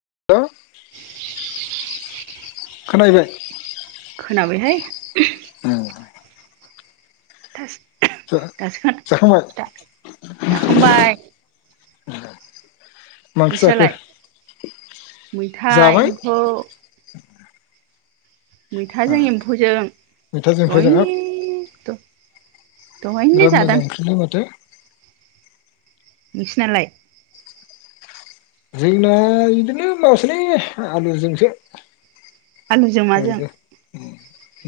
[unintelligible] [unintelligible] खोनाहैबाय खोनाबायहाय [unintelligible] थोस दासो जाखांबाय खोनदों दा जाखांबाय मा ओंख्रि जाखो नोंस्रालाय मैथा जाबाय एम्फौ मैथाजों एम्फौजों मैथाजों फोजों हाब दय द' बिराद मोजां ओंख्रिलै माथो नोंसिनालाय? जोंना बिदिनो माबासोलै आलुजोंसो आलुजों माजों ओरैनो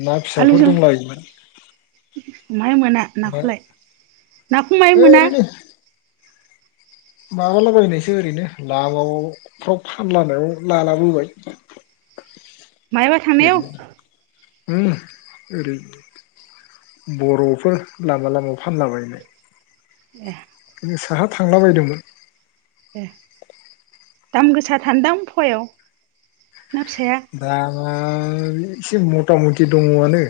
ना फिसाफोर आलुजों दंलायोमोन माहाय मोना नाखौलाय नाखौ माय मोना? ओरैनो माबालाबायनायसो ओरैनो लामावफ्राव फानलानायाव लालाबोबाय मायाबा थांनायाव ओरैनो उम ओरै बर'फोर लामा लामायाव फानलाबायनाय ए साहा थांला बायदोंमोन ए दाम गोसाथारन दां फुवायाव ना फिसाया आ इसे मता मति दङ'आनो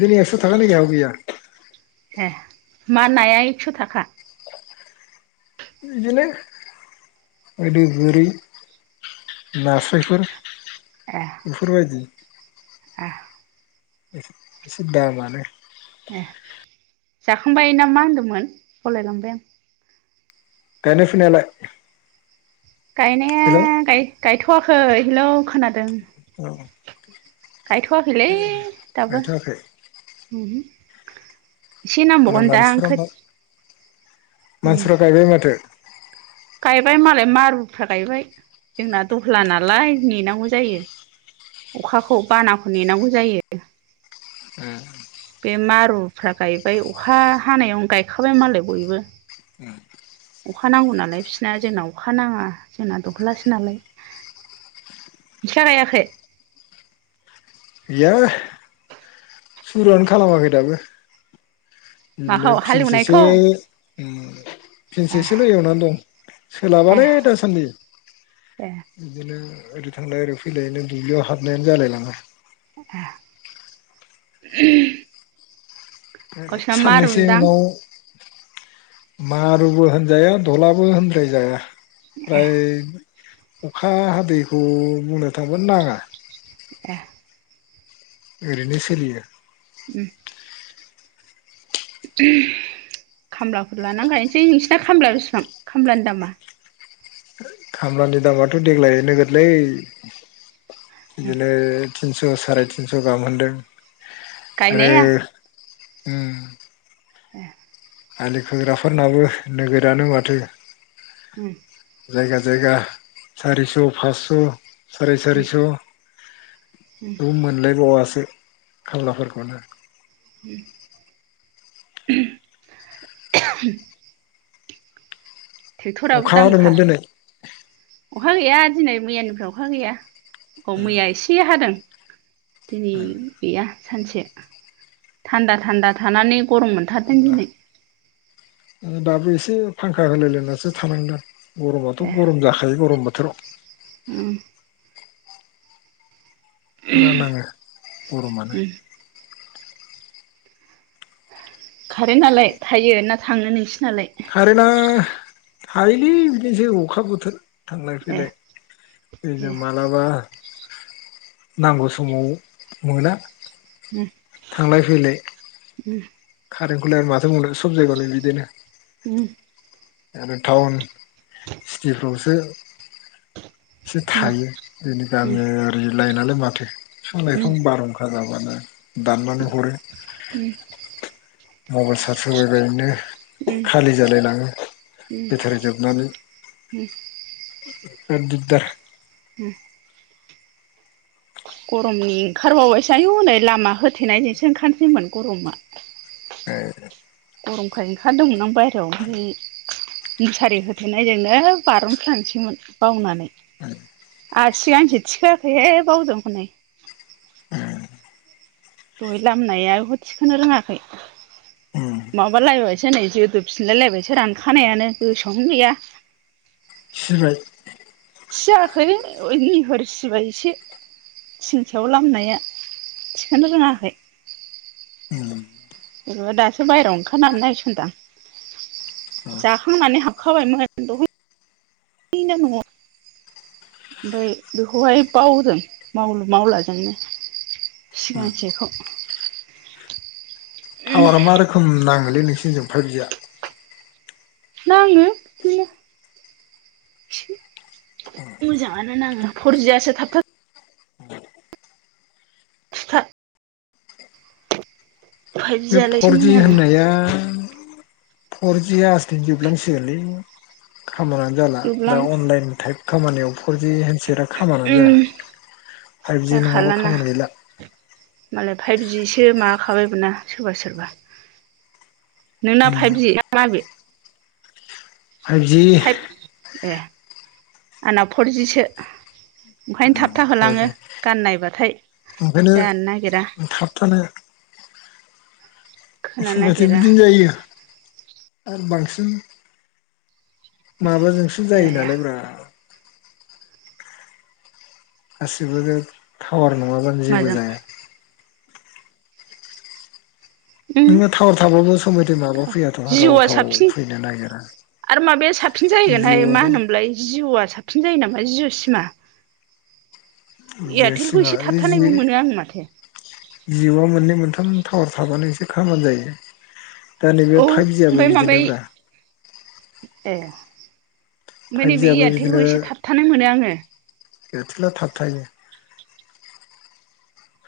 बिदिनो एकस' थाखानि गाहायाव गैया ए मा नाया एक्स' थाखा? ओरैनोलै ओदो गोरि नास्रायफोर ए बेफोरबायदि ए एसे एसे दामआनो ए। जाखांबाय ना मा होनदोंमोन बावलायलांबाय आं। गायनाय फुनायालाय? गायनाया हेलौ गाय गायथ' थ'आखै हेलौ खोनादों। औ गायथ'वाखैलै दाबो गायथ'वाखै ओमहो। मालाय मानसिफ्रा बा मानसिफ्रा गायबाय माथो। गायबाय मालाय मारुफ्रा गायबाय जोंना दहला नालाय नेनांगौ जायो अखाखौ बानाखौ नेनांगौ जायो। बे मारुफ्रा गायबाय अखा हानायावनो गायखाबाय मालाय बयबो अखा नांगौ नालाय बिसिना जोंना अखा नाङा जोंना दहलासो नालाय नोंस्रा गायाखै? गैया। सुरुआनो खालामाखै दाबो। बिदिनो माखौ फिनसेसो हालेवनायखौ ओम ए फिनसेसोल' एवनानै दं ए सोलाबालै दासान्दि ए बिदिनो। ओरै थांलाय ओरै फैलायनो दुब्लियाव हाबनायानो जालाय लाङा। ए [unintelligible] गावसिना साननैसो मारुनदां उनाव मारुबो होनजाया दलाबो होनद्रायजाया। ए फ्राय अखा हादैखौ बुंनो थाङोबा नाङा। ए। ओरैनो सोलियो। उम। खामलाफोर लाना गायनोसै नोंसिना खामला बेसेबां खामलानि दामा? खामलानि दामाथ देग्लाय नोगोदलै। बिदिनो थिनस‌' साराय तिनस गाहाम होनदों। आरो गायनाया ओम। ए। आलि खोग्राफोरनाबो नोगोरानो माथो। उम। जायगा जायगा सारिस' फासस'। सारि उम सारि स'। उम रुम मोनलायबावासो। खामलाफोरखौनो। उम [unintelligible] अखा दामखा हादोंमोन दोनै? अखा गैया दिनै मैयानिफ्राय अखा गैया। अ मैया एसे हादों। दिनै गैया सानसे थान्दा थान्दा थानानै गरम मोनथारदों दिनै दाबो एसे फांखा होलायलायनासो थानांदां। गरमाथ गरम जाखायो गरमबोथ थोराव। होम। फुरा नाङो गरमानो। उम खारेन नालाय थायो ना थांनो नोंसि खारेना थायोलै बिदिनोसै अखा बोथोर। थांलाय ए फैलाय ए मालाबा नांगौ समाव मोना। उम । थांलाय फैलाय। उम। खारेनखौलाय आरो माथो बुंनो सब जायगायावनो बिदिनो। उमह। आरो टाउन सिटिफ्रावसो एसे उम उम थायो जोंनि उम गामिआरि लाइन आ लाय बवाथो उम फिफां-लाइफां बारहुखार‌ जाव मोनो। दानबानो हरो उम मबाइल सार्ज होबाय बायनो उम नो खालि जालाय लाङो बेटारि जोबनानै। दिगदार। उम। गरमनि ओंखारबावबायसो आयु नै लामा होथेनाय जोंसो ओंखारसैमोन गरमा। गरमखाय ओंखारदोंमोन आं बायहेरायाव ओमफ्राय मुसारि होथेरनायजोंनो बारनफ्लांसैमोन बावनानै आरो सिगांसे थिखोआखैहाय बावदों हनै। दहाय लामनाया बेखौ थिखोनो रोङाखै उम माबा लायबायसो नै जोदोब फिनलाय लायबायसो रानखानायानो गोसोआवनो गैया। सिबाय? सियाखै निहर सिबाय एसे थिं सायाव लामनाया थिखोनो रोङाखै। उम बेबा दासो बायह्रायाव ओंखारनानै नायसनदां जाखांनानै हाबखाबायमोन दहायनो न'आव ओमफ्राय बेखौहाय बावदों मावलु मावलाजोंनो सिगांसे खौ। टावारा मा रोखोम नाङो? बे नोंसिनिजों फाइभ जिया? नाङो। मोजाङानो नाङो फर जि यासो थाब थाब थुथा फाइभ बे जियालाय एसे फर जि मोजां नाङो होननाया फर जिया आजथेनो जोबलांसिगोनलै खामानो जाला जोबलां दा अनलाइन टाइप खामानियाव फर जि सेटआ खामानिनो उम जाया फाइभ जि नङाबा खामानि गैला फाइभ जिसो माबाखाबाय बो ना सोरबा सोरबा नोंना उम फाइभजि मा बे फाइभजि फाइभ आंनाव फरजिसो ओंखायनो थाब था फरजि होलांङो गान नायबा [unintelligible] ओंखायनो थाबथानो खोनानो [unintelligible] बिदिनो नागिरा जायो आरो बांसिन माबाजोंसो जायो जाया नालाय ब्रा गासिबो थावार नङाबानो जेबो माजों जाया उम नोङो टावार थाबाबो सम मथ माबा फैयाथ' राव जिअ'आ थाव साबसिन फैनो नागिरा आरो माबाया साबसिन जाहैगोनहाय मा जिउआव होनोमोनलाय जिअ'आ साबसिन जायो नामा जिय सिमा ज एयारटेलखौ सिमा एसे बे थाबथानायबो जि मोनो आं माथो जिअ' मोननै मोनथाम टावार थाबानो एसे खामानि जायो दा औ नैबे ओमफ्राय फाइभजियाबो माबाय बिदिनो ब्रा ए ओमफ्राय नै बे फाइभजियाबो एयारटेलखौ एसे थाबथानो मोनो आङो एआर्टेला थाब थायो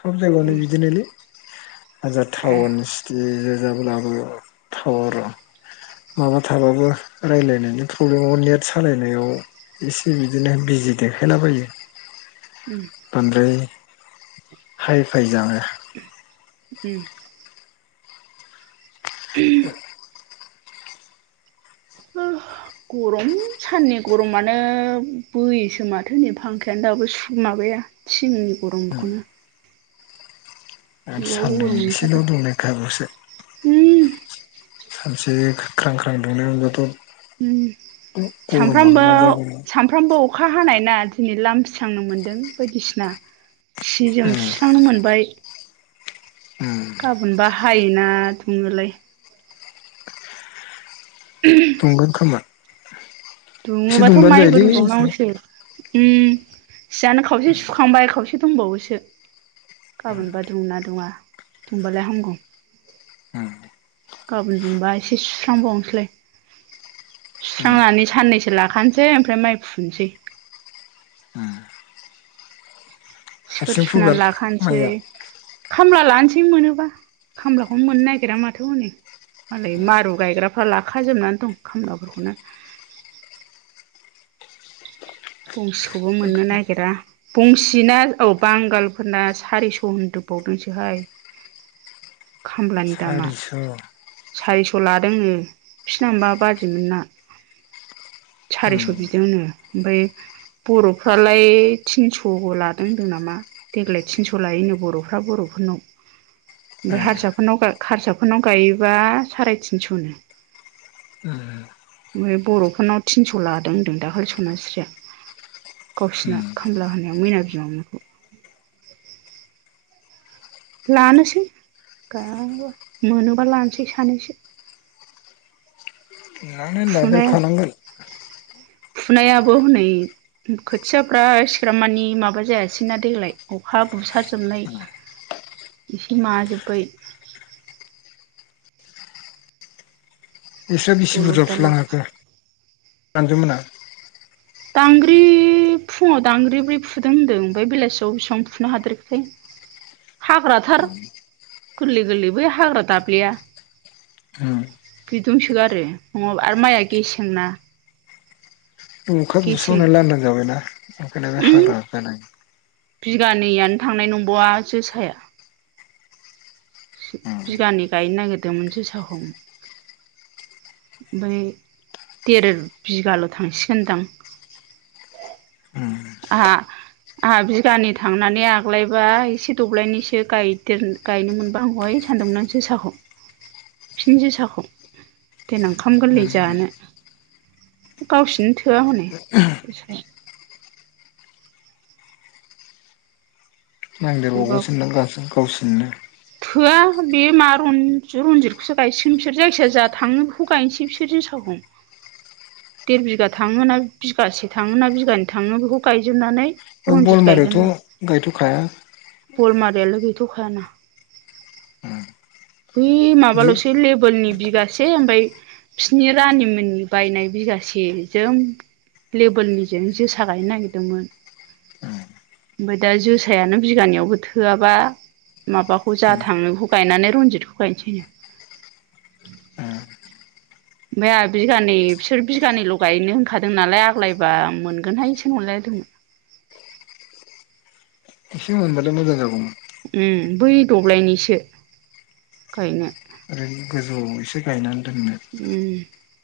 सब जायगायावनो उम बिदिनोलै हाजार ए टाउन सिटि जाब्लाबो टावार माबा थाबाबो राय्लायनायनि प्रब्लेमाव नेट सालायनायाव एसे बिदिनो बिजि देखायलाबायो उम बांद्राय हाय फाय जानो उ [inaudible] गरम साननि गरमानो बोयोसो माथो नै फांखायानो दाबो माबाया थिंनि गरमखौनो आरो गोबाव सान्दुं गरम एसेल' मोनथारदों दुंनाय खारबासो उम ख्रांख्रां दुंनाय मोनबाथ' उम गरमानो सामफ्रामबो मा जागौमोन सानफ्रामबो अखा हानाय ना दिनै लामस्रांनो मोन्दों बायदिसिना सि जोम उम सुस्रांनो मोनबाय। [inaudible] उम गाबोन बा हायोना दुङोलाय दुंगोन खोमा एसे दुङबाथ' दुंबानो माइबो जायोलै रुबाव एसे नांगौसो उम सियानो खावसे सुखांबाय खावसे दंबावोसो गाबोनबा दुङोना दुङा दुंबाला हामगौ। गाबोन दुंबा एसे सुस्रांबावनोसैलाय सुस्रांनानै साननैसो लाखानोसै ओमफ्राय माइ फुनोसै सिफोर हारसिं सुना फुगोन लाखानोसै माइया खामला लानोसै मोनोबा खामलाखौनो मोननो नागिरा माथो हनै मालाय मारु गायग्राफ्रा लाखाजोबनानै दं खामलाफोरखौनो। बंसिखौबो मोननो नागिरा बंसिना औ बांगालफोरना सारिस' होनदो बावदोंसोहाय सारिस' सारिस' लादोंनो बिसिना माबा बाजैमोनना सारिस' उम बिदोंनो ओमफ्राय बर'फ्रालाय तिनस'बो लादों होनदों नामा देग्लाय तिनस' लायो बर'फ्रा बर'फोरनाव। ओमफ्राय हारसाफोरनाव हारसाफोरनाव गायोबा साराय तिनस'नो ओमफ्राय बर'फोरनाव थिनस' लादों होनदों दाखालि सनास्रिया गावसिना फुनानै खामला होनायाव मैना बिमामोन लानोसै गाब मोनोबा लानोसै सानैसो माने फुबाय आं लादेरखानांगोन। फुनायाबो हनै खोथियाफ्रा सिग्राब मानि माबा जायासै ना देग्लाय अखा बुसारजोबनाय एसे माजोब्बाय बिस्रा बेसे दलद बुरजा दाला फुलां हाखो? आंग्रोमोना दांग्रि फुङाव दांग्रि ब्रै फुदों होनदों ओमफ्राय बेलासियाव बेसिबां फुनो हादेरखोथाय हाग्रा थार गोरलै गोरलै बै हाग्रा दाबलेया बि दुंसोगारो नङाबा आरो माइआ गेसेंना अखा गेसें बुसावना लांदां जाबायना ओंखायनो बे उम हाग्रा गोनां बिगानैयानो थांनाय नंबावा जोसाया उम बिगानै गायनो नागिरदोंमोन जोसाखौ ओमफ्राय देर बिगाल' थांसिगोनदां उम आहा आहा बिगानै थांनानै आग्लायबा एसे दब्लायनिसो गायदेर गायनो मोन बा हामगौहाय सानदोंमोन आं जोसाखौ फिन जोसाखौ देनां ओंखाम गोरलै जानो गावसनो थोआ हनै जोसाया बेबा थोबावासोदां गावसिन गावसिननो थोआ बे मा रनज रनजितखौसो गायसिगोन बिसोर जायखिजाया जा थाङो बेखौ गायनोसै बिसोर जोसाखौ देर बिगा थाङो ना बिगासे थाङो ना बिगानै थाङो बेखौ गायजोबनानै बे रनजित गायगोन ना बलमारियाथ' गायथ'खाया थ'खायाना बै बि माबाल'सो लेबेलनि बि गासे ओमफ्राय बिसोरनि रानिमोननि बायनाय बिगासे जों लेबोलनिजों जोसा गायनो नागिरदोंमोन ओमफ्राय दा जोसायानो बिगानैयावबो थोआबा माबाखौ जा उम थाङो बेखौ गायनानै रनजित खौ गायसैनो। ओ ओमफ्राय आहा बिगानै बिसोर बिगानैल' गायनो होनखादों नालाय आग्लायबा आं मोनगोनहायसो नंलायलायदोंमोन। एसे मोनबालाय मोजां जागौमोन। उम बै दब्लायनिसो गायनो। ओरैनो [unintelligible] गायनानै दोननो उम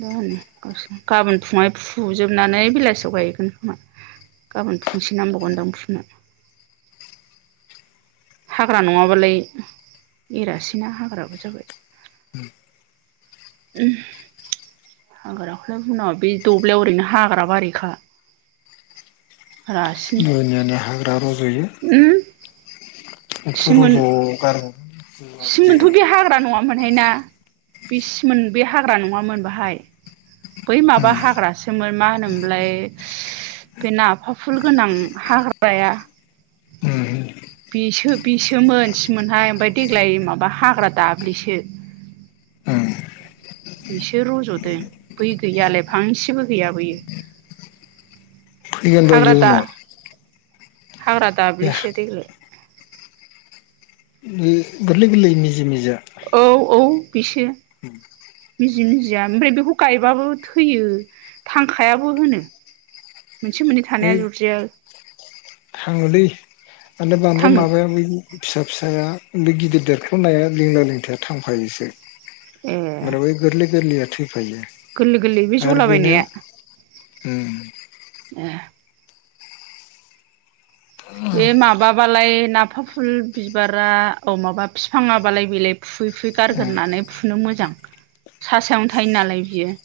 मा होनो गावसोर गाबोन फुङावहाय फुजोबनानै बेलासियाव गायगोन खोमा गाबोन फुंसे नांबावगोनदां फुनो हाग्रा नङाबालाय एरासैना हाग्राबो जाबाय [unintelligible] हाग्राखौलाय बुंनाङा बे दब्लाययाव ओरैनो हाग्रा बारिखा। रासिन दुनियानि हाग्रा रज'यो उम बेथ' सिमोन रज' गारहोन सिमोनथ' बे हाग्रा नङा मोनहाय ना बे सिमोन बे हाग्रा नङामोन बाहाय बै माबा हाग्रासोमोन मा होनोमोनलाय बे नाफाफुल गोनां हाग्राया बिसो बिसोमोम सिमोनहाय ओमफाय देग्लाय माबा हाग्रा दाब्लिसो बेसो रज'दों बै गैयालाय फांसेबो गैया बैयो फैगोन बा हाग्रा बेयो दा उनाव हाग्रा बे दाब्लेसो देग्लाय बे गोरलै गोरलै मिजि मिजि औ औ बेसो मिजि मिजिया ओमफ्राय बेखौ गायबाबो थैयो थांखायाबो होनो मोनसे मोननै है थानाया अरजाया थाङोलै बांद्राय बांद्राय थाङो माबाया बै फिसा फिसाया बे गिदिर देरख्ल'नाया लिंला लिंथाया थांफायोसो ए ओमफ्राय बै गोरलै गोरलैया फायो गोरलै गोरलै बे आरो बेनो जलाबायनाया उम ए बे माबाबालाय नाफाफुल बिबारा औ माबा बिफाङाबालाय बेलाय फुयै फुयै उम गारग्रोनानै फुनो मोजां सा सायावनो थायो नालाय बियो।